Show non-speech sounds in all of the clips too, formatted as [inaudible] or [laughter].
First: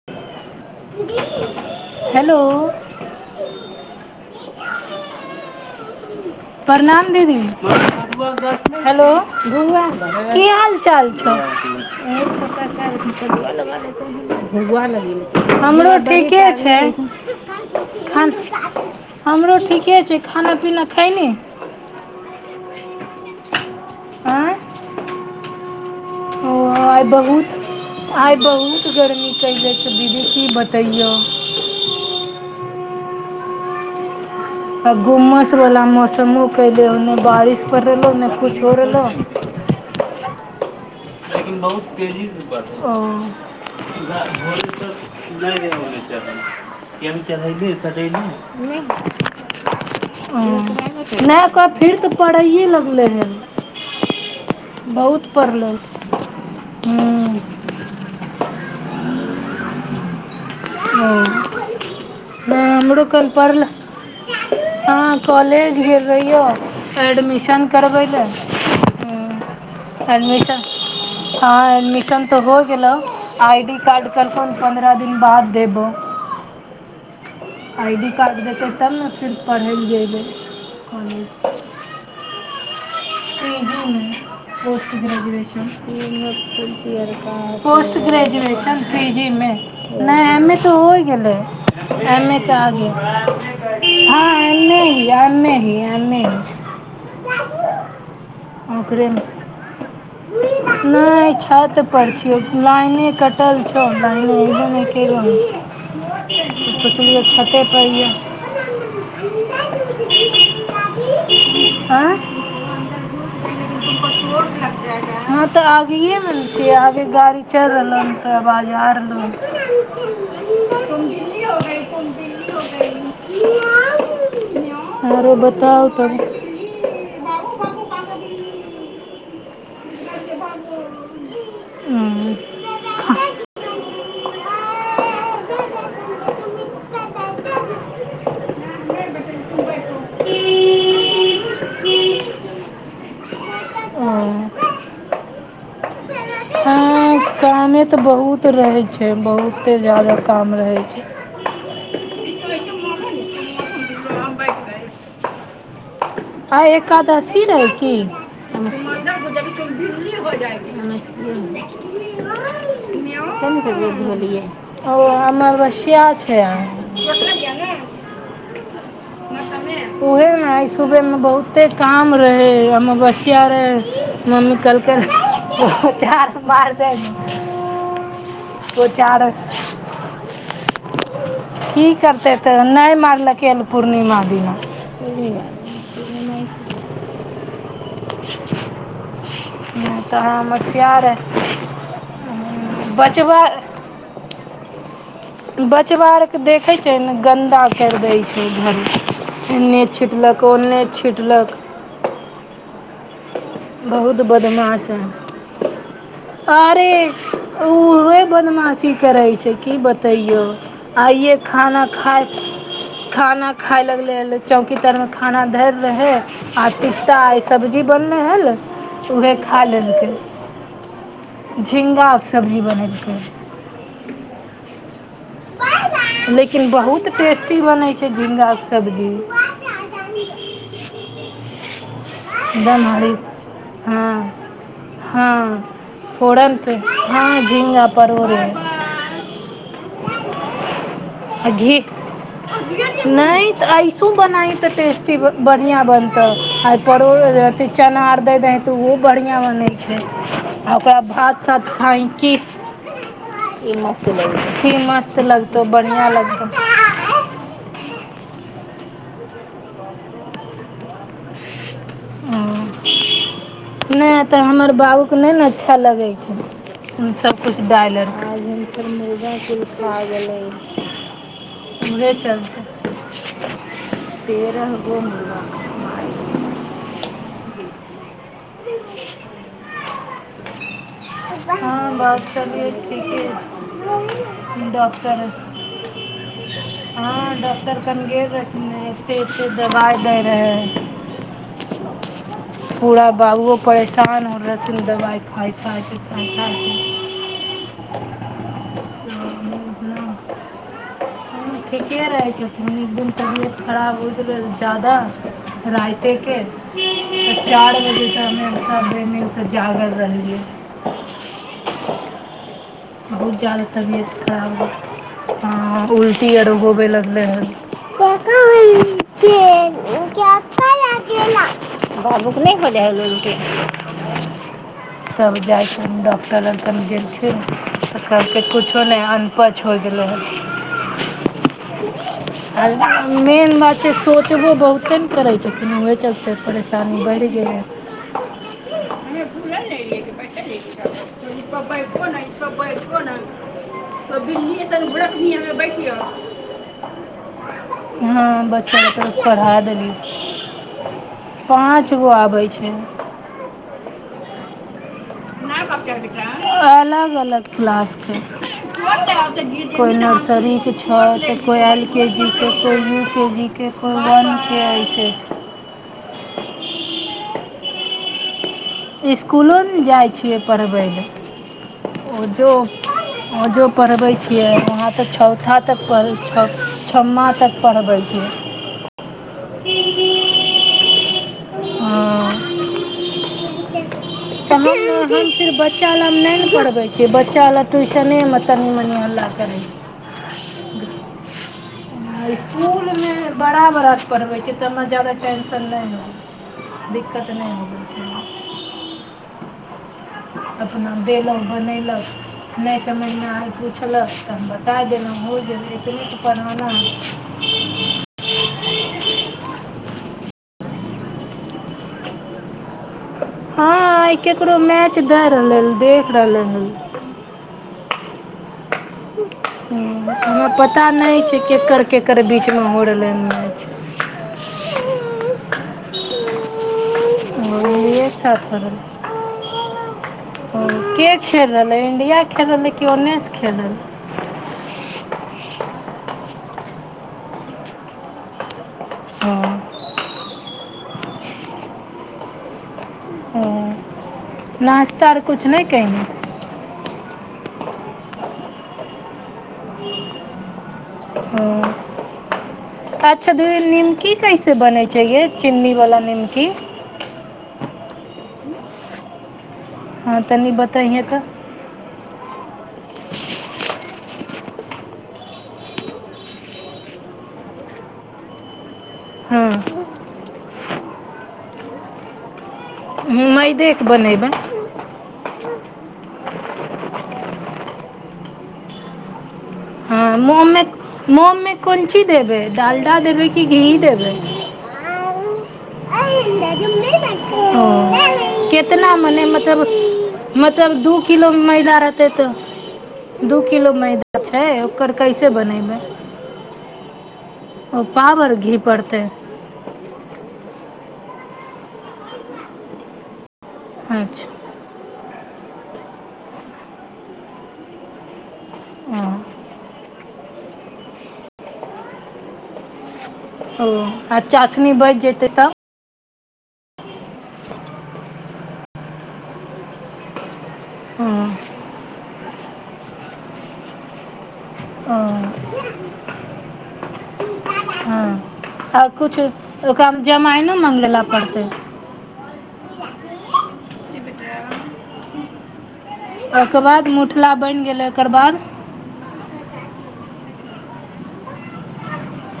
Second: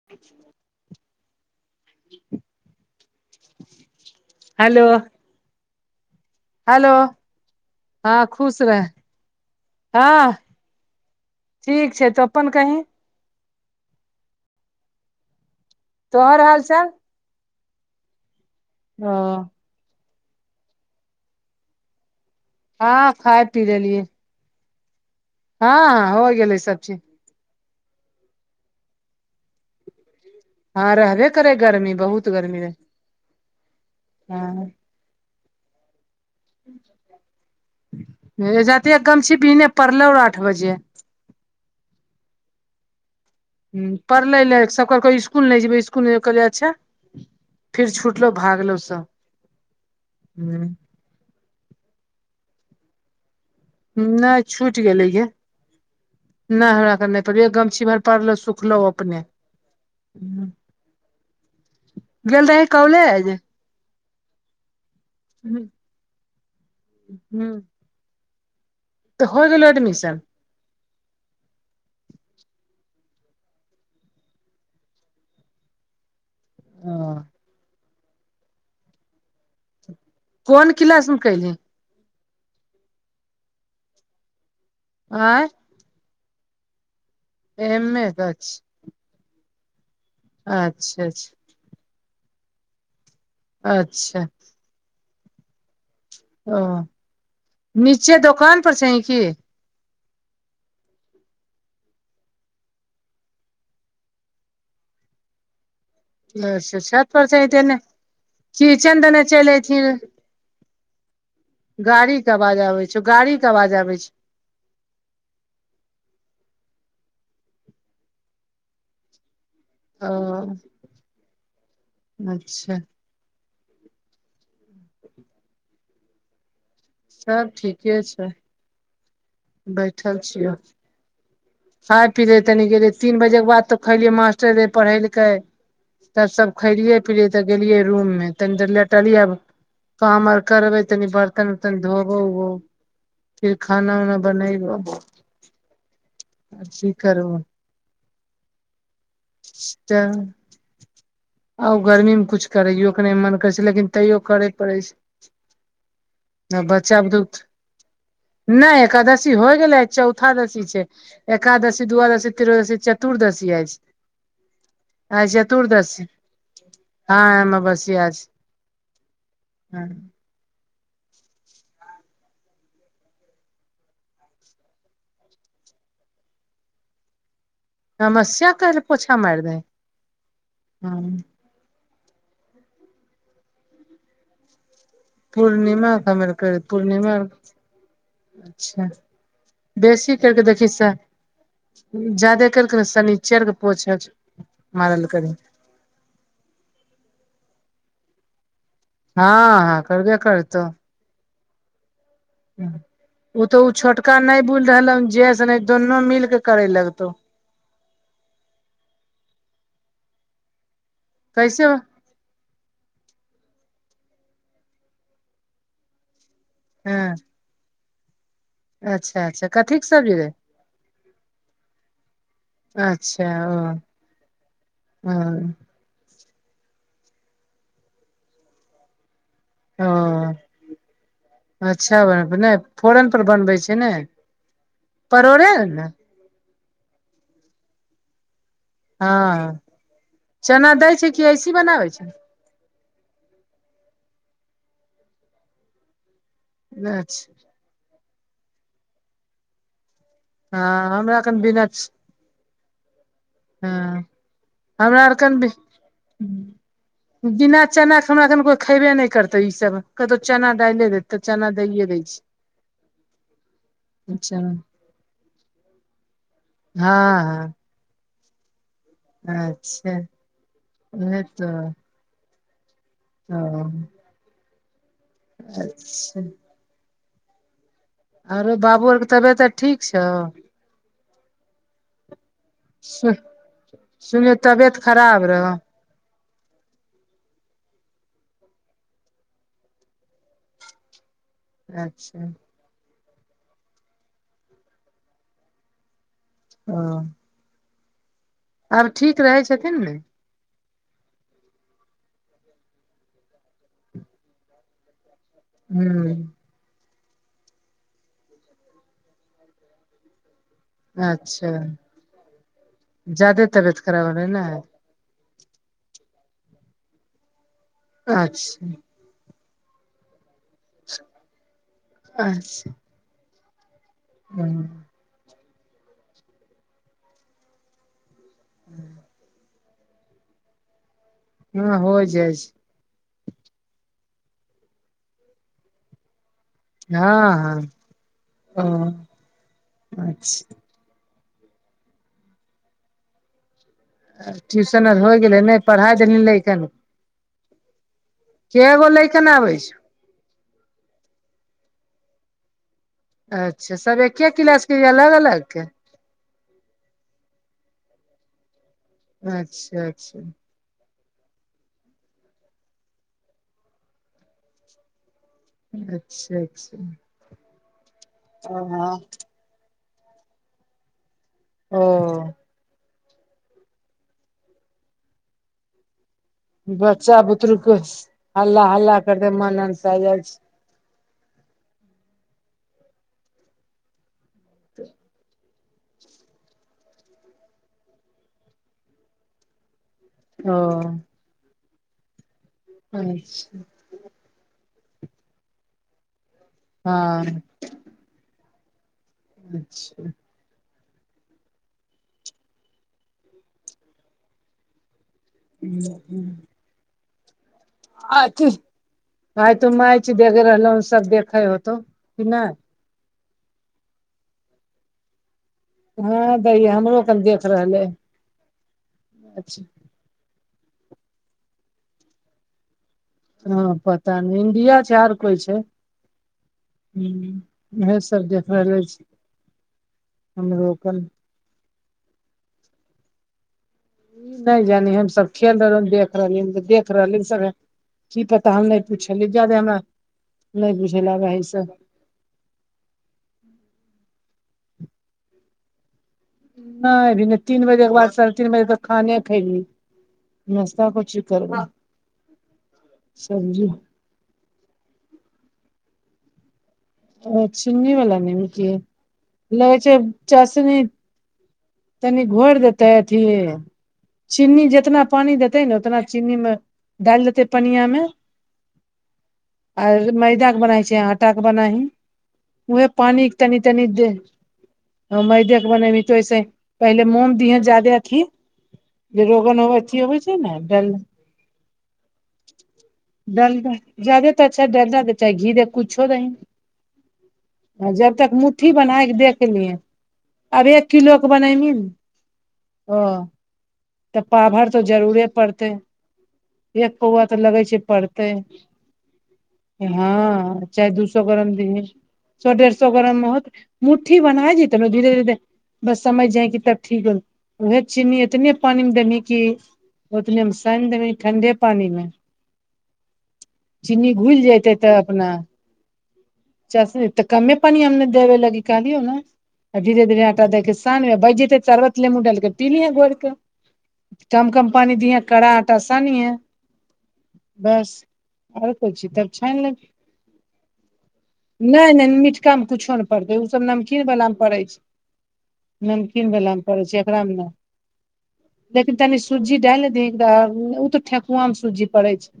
[inaudible] Hello [inaudible] hello hello प्रणाम दीदी हँ खुश रह हेलो हँ की हाल चाल छै ठीक छै तु अपन कहीं हमरो तोहर ठीके हाल छै चाल खान ओ हमरो ठीके छै खाना पीना खैनी हँ खाय पी लेलिए आँय हँ हो ओ गेलै सब चीज आइ बहुत गर्मी कैले छै दीदी की बत हँ रहबे करै गर्मी बहुत गर्मी रहै हँ आ घुमसवला मौसमो कटै नहि ने बारिश पड़ि रहलौ ने किछु भऽ जाते रहलौ गमछी बिहने पड़लौ आठ बजे ओ [unintelligible] [unintelligible] हूँ पढ़ले ले सब कहलको स्कूल नहि जेबै स्कूल नहि कहलियै अच्छा फिर छुटलो भागलो सब हूँ नहि ओकर फेर तऽ परैए लगलै हन नहि छूटि गेलै गे बहुत नहि, पढ़लै हूँ हमरा करऽ नहि पड़ै छै एकटा गमछी भर पड़लौ सुखलौ अपने [unintelligible] ओ गेल नहि रही हमरो कल कॉलेज परलौ हँ हूँ कॉलेज गेल रहियो हूँ एडमिशन करबै ले तऽ हो गेलो हूंम्म एडमिशन हँ, एडमिशन तऽ भऽ गेलौ। आइ डी कार्ड कलखुन, पन्द्रह दिन बाद देबो ओ आइडी कार्ड देतै, तब ने फेर पढ़ै लए जैबै कोन किलास मे कहीयै पी जी मे पोस्ट आँय ग्रेजुएशन [unintelligible] एम पोस्ट ए अच्छा ग्रेजुएशन पी जी मे नहि एम ए तऽ होय अच्छा गेलै अच्छा एम ए तऽ आगे अच्छा हय हँ एम ए हीय एम ए हीय ओ नीचे दोकान पर छहीं की ओकरेमे नहि छत पर छियौ लाइने कटल छौ लाइनो एबो नहि कैलौ हन अच्छा छत [unintelligible] पर पर ये किचन दने चलि ऐतही रहे आँय गाड़ी के अवाज आबै छौ गाड़ी के अवाज आबै छौ हँ, तऽ आगैयेमे न छीयै आगे गाड़ी चलि रहलौ हन तऽ आबाज आ रहलौ हन। ओ अच्छा आरो बताउ तब सब ठीके छै बैठल छियो खाय पी हूँ रहे तनी गेलियै तीन बजे के बाद तऽ खैलियै मास्टर एलय पढ़ेलकै तब सभ खेलियै-पिलियै, तऽ गेलियै रूममे आ तनि देर लेटलियै आब काम आर करबै तनी बर्तन उरतन धोबौ उबौ फिर खाना ओ उना बनैबौ हँ करबो कामे तऽ बहुत रहै छै बहुते तऽ जादा काम रहै छै आ गर्मीमे किछु करैयोके मन नहि करै छै। लेकिन तैयो करए पड़ै छै। [inaudible] आइ बच्चा भूख एकादशी रहै की नहि एकादशी भऽ गेलै आय चौथा दशी छै। तनी से एकादशी द्वादशी त्रयोदशी चतुर्दशी आइ बेद होलियै ओ चतुर्दशी अमावस्या अछि छै आइ आय अवस्था अछि उहे सुबह में बहुते काम रहै अमबसया रहै मम्मी कहलकै ओ चार मार अमावस्या काल्हि ओ पोछा चारि। मारि दही हँ की करतै तऽ नहि मारलकै पूर्णिमा दिना पूर्णिमा कमेलके पूर्णिमा अच्छा तऽ बेसी करि कऽ देखी तँ हमस्या रे जादे करि कऽ ने, बचबा शनिचरके पोछा मारल करी। बच्चा आरके देखैत छै ने गन्दा कऽ दैत छै। घर हँ एन्ने-ओन्ने हँ करबे छिटकल अछि करतौ नहि छिटलक हँ [inaudible] ओ तो ओ छोटका बहुत नहि बुल बदमाश रहल हइ जेस ने दोनू मिलके करे लगतौ ओ बदमाशी करै छै। की बतैयौ आइये कैसे खाना खाय खाना खाय लगले ह चौकी तर मे खाना धर रहै आओर हँ तीता ई सब्जी बनलै हल अच्छा उएह अच्छा खा कथीक सब्जी लेलकै। रे झिङ्गाके सब्जी के बनबे छिये हँ लेकिन बहुत टेस्टी बनै छै झीगाके सब्जी ओ अच्छा ब नहि एकदम हरी फोरन पर बनबै छै ने परोड़े ने फोड़न्त हँ झिङ्गा-परोर हँ, चना दैत छै कि अइसहीं घी बनबैत छै? नहि तऽ ऐसो बनाय तऽ टेस्टी बढ़िया अच्छा बनत चना दऽ दे तऽ बढ़िया बनत। हँ ओकरा हमरा कन भात बिना साथ खाई कि हँ हमरा आर मस्त कन लगतौ बढ़िआँ लगतौ [inaudible] बिना चना के हमरा किछु खेबे नहि करै छै। ई सभ जतऽओ बनैत छै। चना डारि दैत छै। तऽ हम चना दऽ दैत छी [inaudible] नहि अच्छा तऽ हमर बाबूके नहि ने अच्छा लगै हँ छै सभ हँ कछ डाईलर क फेर मेदा खा अच्छा गेलै उहे तो उहै चलते ओ तेसर गोम अच्छा आरो बाबू आर के तबियत आ ठीक छौ हँ, बाबू तबियत सु ठीके सुनलियौ छै, तबियत डॉक्टर। खराब रहौ हँ, डॉक्टर कनि-कनि देखथिन, फेर एतेक-एतेक दबाइ दैत रहथिन। अच्छा पूरा बाबुओ परेशान हो रहथिन दबाई खाइथ खाइथ ह आब ठीक रहै छथिन ने ठीके रहै छथिन एकदम तबियत खराब होइत गेल ज्यादा रायते हूँ के तऽ चारि बजे सँ हमे जागल रहलियै [unintelligible] अच्छा बहुत जादे जा्यदा तबियत रहै ने खराब ये [unintelligible] उल्टी आर होबय लगलै हन [unintelligible] अच्छ क नहि हो ह [unintelligible] [unintelligible] ह [inaudible] तब जाइ कऽ डॉक्टरक लग गेलखिन, तऽ कहलकै किछुओ नहि [unintelligible] उपाच होइ गेलै हँ [unintelligible] हँ हो जाइ छै आ मेन बात छै सोचबो बहुते ने करै छथिन इ चलते च बर हँ गेल हँ ओ अच्छा [unintelligible] ई सब बैो ने ई सब बैको ने [unintelligible] ट्यूशन आर होइ गेलै नहि पढ़ाई देलही ल‌इकन केँ हँ बच्चा गो त लैकन पढ़ा आबै देलीये पाँच गो आबै छै। अच्छा सब एके क्लास के या अलग अलग क अलग अलग क्लासके अच्छा कोए अच्छा नर्सरी हँ तऽ कोइ एल के जी के कोइ यू के जी के कोइ वन के छै अच्छा अच्छा छ हं [inaudible] स्कुलो ने जाइ छियै पढ़बै लए ऊ ओ जो ओजो पढ़बै छियै वहाँ तऽ चौथा तक छओ बच्चा छओ्म तक बुतरुक पढ़बै छै हल्ला हल्ला करे मन अ साइ जाइ छै हं त हम हम फिर बच्चा [unintelligible] बच्चा ले हम नहि ने पढ़बै छियै बच्चा लए ट्यूशनेमे तनी मनि हल्ला करै छै। ओ स्कुलमे अच्छा बड़ा बड़ा के पढ़बै छियै त हमरा ज्यादा टेन्शन नहि होबे छै दिक्कत हँ नहि होवै छै अच्छा अपन देलहुँ बनेलक नहि तऽ महिना हइ पुछलक तऽ हम बताए देलहुँ हो गेल एतने पढ़ाना अथ आइ तू मैच देख रहलहु सब देखे होतौ नहि [unintelligible] हँ आइ केकरो मैच दैय रहलै देख हँ रहलै हन दइया हमरो कन देख रहले हु अच्छा हमरा पता नहि छै केकर केकर बीचमे हो रहलै हन मैच हँ पता नहि इंडिया छै आर कोइ छै [unintelligible] हु उएह इंडिये के सब साथ देख हो रहले रहलै छी हमरो कन के खेल रहलै इंडिया खेल रहलै कि ओन्नेसँ खेल रहलै। ई नहि जानी हम सब खेल रहलियो देख रहली देख रहली सब की पता हम नहि पुछलियौ ज्यादे हमरा हँ नहि बुझैला आबै है ई सब ओ नास्ता आर किछु नहि कहि नहि अभी नहि तीन बजे के बाद साढ़े तीन बजे तक खाने खयलिये नाश्ता कुछ हँ अच्छा दीदी सब्जी नीमकी कैसे से बनै छैै गे चीन्नीवला निमकी ओ चिन्नी वला निमकी लगै छै हँ तनी चासनी, बतैहे तऽ तनि घोरि देतै अथि चीनी जेतना पानि देतै ने उतना चीनीमे डालि देतै पनियामे [inaudible] हँ। आर मैदाके बनाइ छै। आटाके बनाही उहे पानी तनी मैदे के तनी दे बनेबै हा मैदेके बनेबहीं तऽ ओहिसे ही पहिले मोम दिहैं ज्यादे अथी जे रोगन हो अथी हँ हो छै ने मोममे मोममे कोन चीज देबै डालडा देबै कि घी डालडा देबै जादे त अच्छा। डालडा दे चाहे घी दे कुछो दहीं कुछो आ जब तक मुट्ठी बन्हाइके देख तब लिहे आब मतलब एक दू के किलो बनयबी मैदा ने रहतै ओ तऽ दू किलो मैदा। तऽ छै पाभर तऽ ओकर जरूरे कैसे पड़तै। बनेबै एक पौआ तऽ लगै छै। ओ पाव पड़तै आर घी पड़तै हँ, चाहे दू सए गरम दिहि सए डेढ़ सए गरममे होत मुठ्ठी अच्छा बना जेत तहिमे धीरे धीरे। बस समझ जायकि तब ठीक हो उहे चिनी एतने पानिमे देबही कि ओ ओतनेमे साइन देबहीं ठण्डे पानीमे ओ चिनी आ घुलि चाशनी जैते तऽ बचि जेतै अपना। तब चासनी तऽ कमे पानि हम न देबे लागी कहलियौ आ धीरे धीरे साँ बीएच हँ जते चरबत नेमू डालके पीलिय घोरिक चमकम पानि दिय कड़ा हँ आटा सानीह बस हँ और आ कोचि किछु तब छानि लेबही ओकरामे जमाइनो मङगबै लऽ पड़तै? नहि नहि मिटकामे कुछो ने पड़तै ओ सभ नमकीन वलामे पड़ै छै। नमकीन ओहिके वलामे पड़ै बाद छै। एकरा मुठला मे नै बनि गेलै ओकर बाद लेकिन तनि सुजी डालि दे दही ओ तऽ ठेकुआमे सुजी पड़ै छै।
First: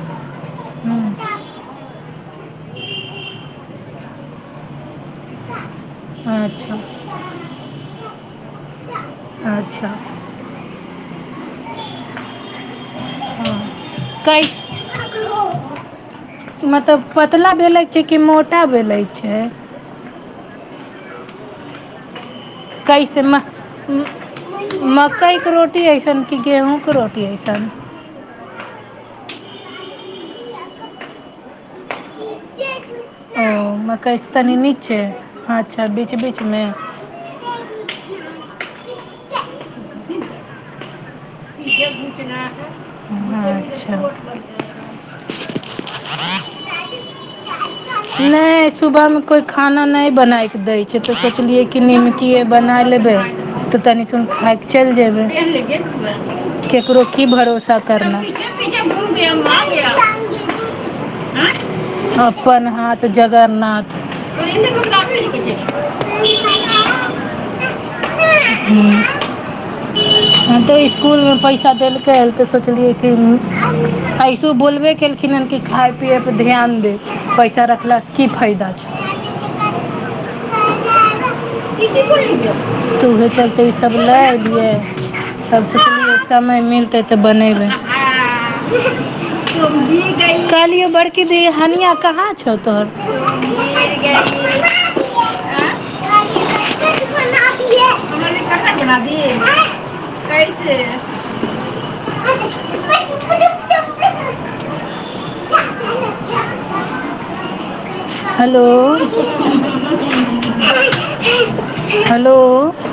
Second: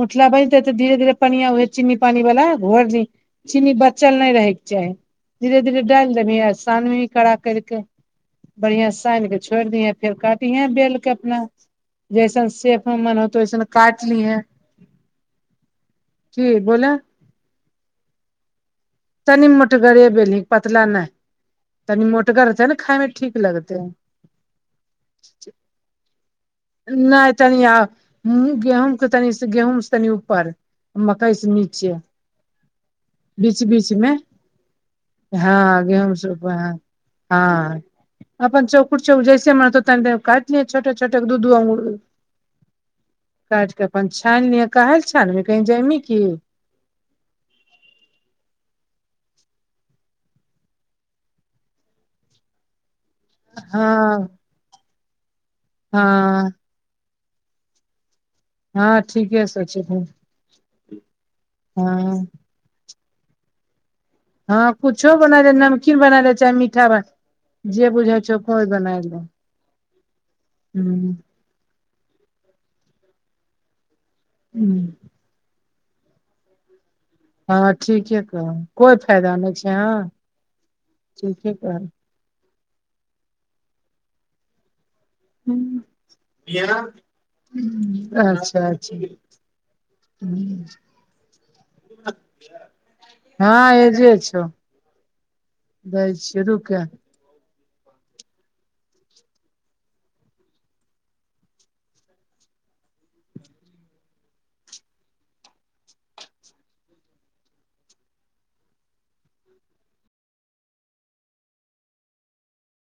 मुठला बनतै तऽ धीरे धीरे हँ पानिया उहेए चीनी पानि वाला घोईर दिही चीनी बचल नहि रहैके चाही। धीरे धीरे डालि देबही आ अच्छा सानबीही कड़ा करिके बढ़िआँ से सानके छोड़ि अच्छा दियहे फेर काटिहे बेलके अपना। जैसन सेफमे मन हो तै हँ वैसन काट ली है। कैसे जी बोला मतलब पतला बेलै छै। कि मोटा बेलै? छै तनी मोटगर बैले पतला नहि तनी मोटगर छै ने खाय मे कैसे ठीक लगते मकइके रोटी अइसन कि गेहूँके रोटी अइसन? गेहूॅंके तनी गेहूँं से तनी ऊपर मकई से नीच ओ मकइसँ तनी नीक छै हँ अच्छा बीच गेहूँम से ऊपर बीचमे हँ हँ, अपन चौकुर चौ जैसे मन हेतौ तनि देरमे काटि लिहै छोटे चारि टा कऽ दू-दू अँगूर काटि कऽ अपन छानि लिहै अच्छा काहे? छै ने, कही जाय ने की। नहि, सुबहमे कोइ खाना नहि बनाबऽ दै छै तऽ सोचलियै कि नीमकिये बना लेबै। तऽ कनि हँ सुनऽ, कि चलि जेबै हँ ककरो? की भरोसा करना हँ ठीके सोचलिन [unintelligible] हँ अपन हाथ जगन्नाथ। हँ, किछु बना लिअ नमकीन बना लिअ चाहे मीठा। जे बुझाइ छौ, कोइ बनाय ले। हँ तऽ ओ हूं स्कूल। पैसा देलकै तऽ सोचलियै कि एहिसँ हूं बोलबे केलक। किनऽ लऽ कि खाइ-पिअइ पर ध्यान दे। पैसा हँ, रखलासँ ठीके की कहै छी, फायदा छौ कोनो फायदा नहि छै। हँ, ठीके कहै छी। तोहरे चलते ई सभ लऽ अएलियै। सभसँ समय मिलतै तऽ बनयबै। अच्छा अच्छा कहलियौ, बड़की दी, हनिया कहाँ छौ तोहर? हँ एजे छौ दै छियौ रूके [unintelligible] कैसे [unintelligible] [inaudible] हेलो [unintelligible] हेलो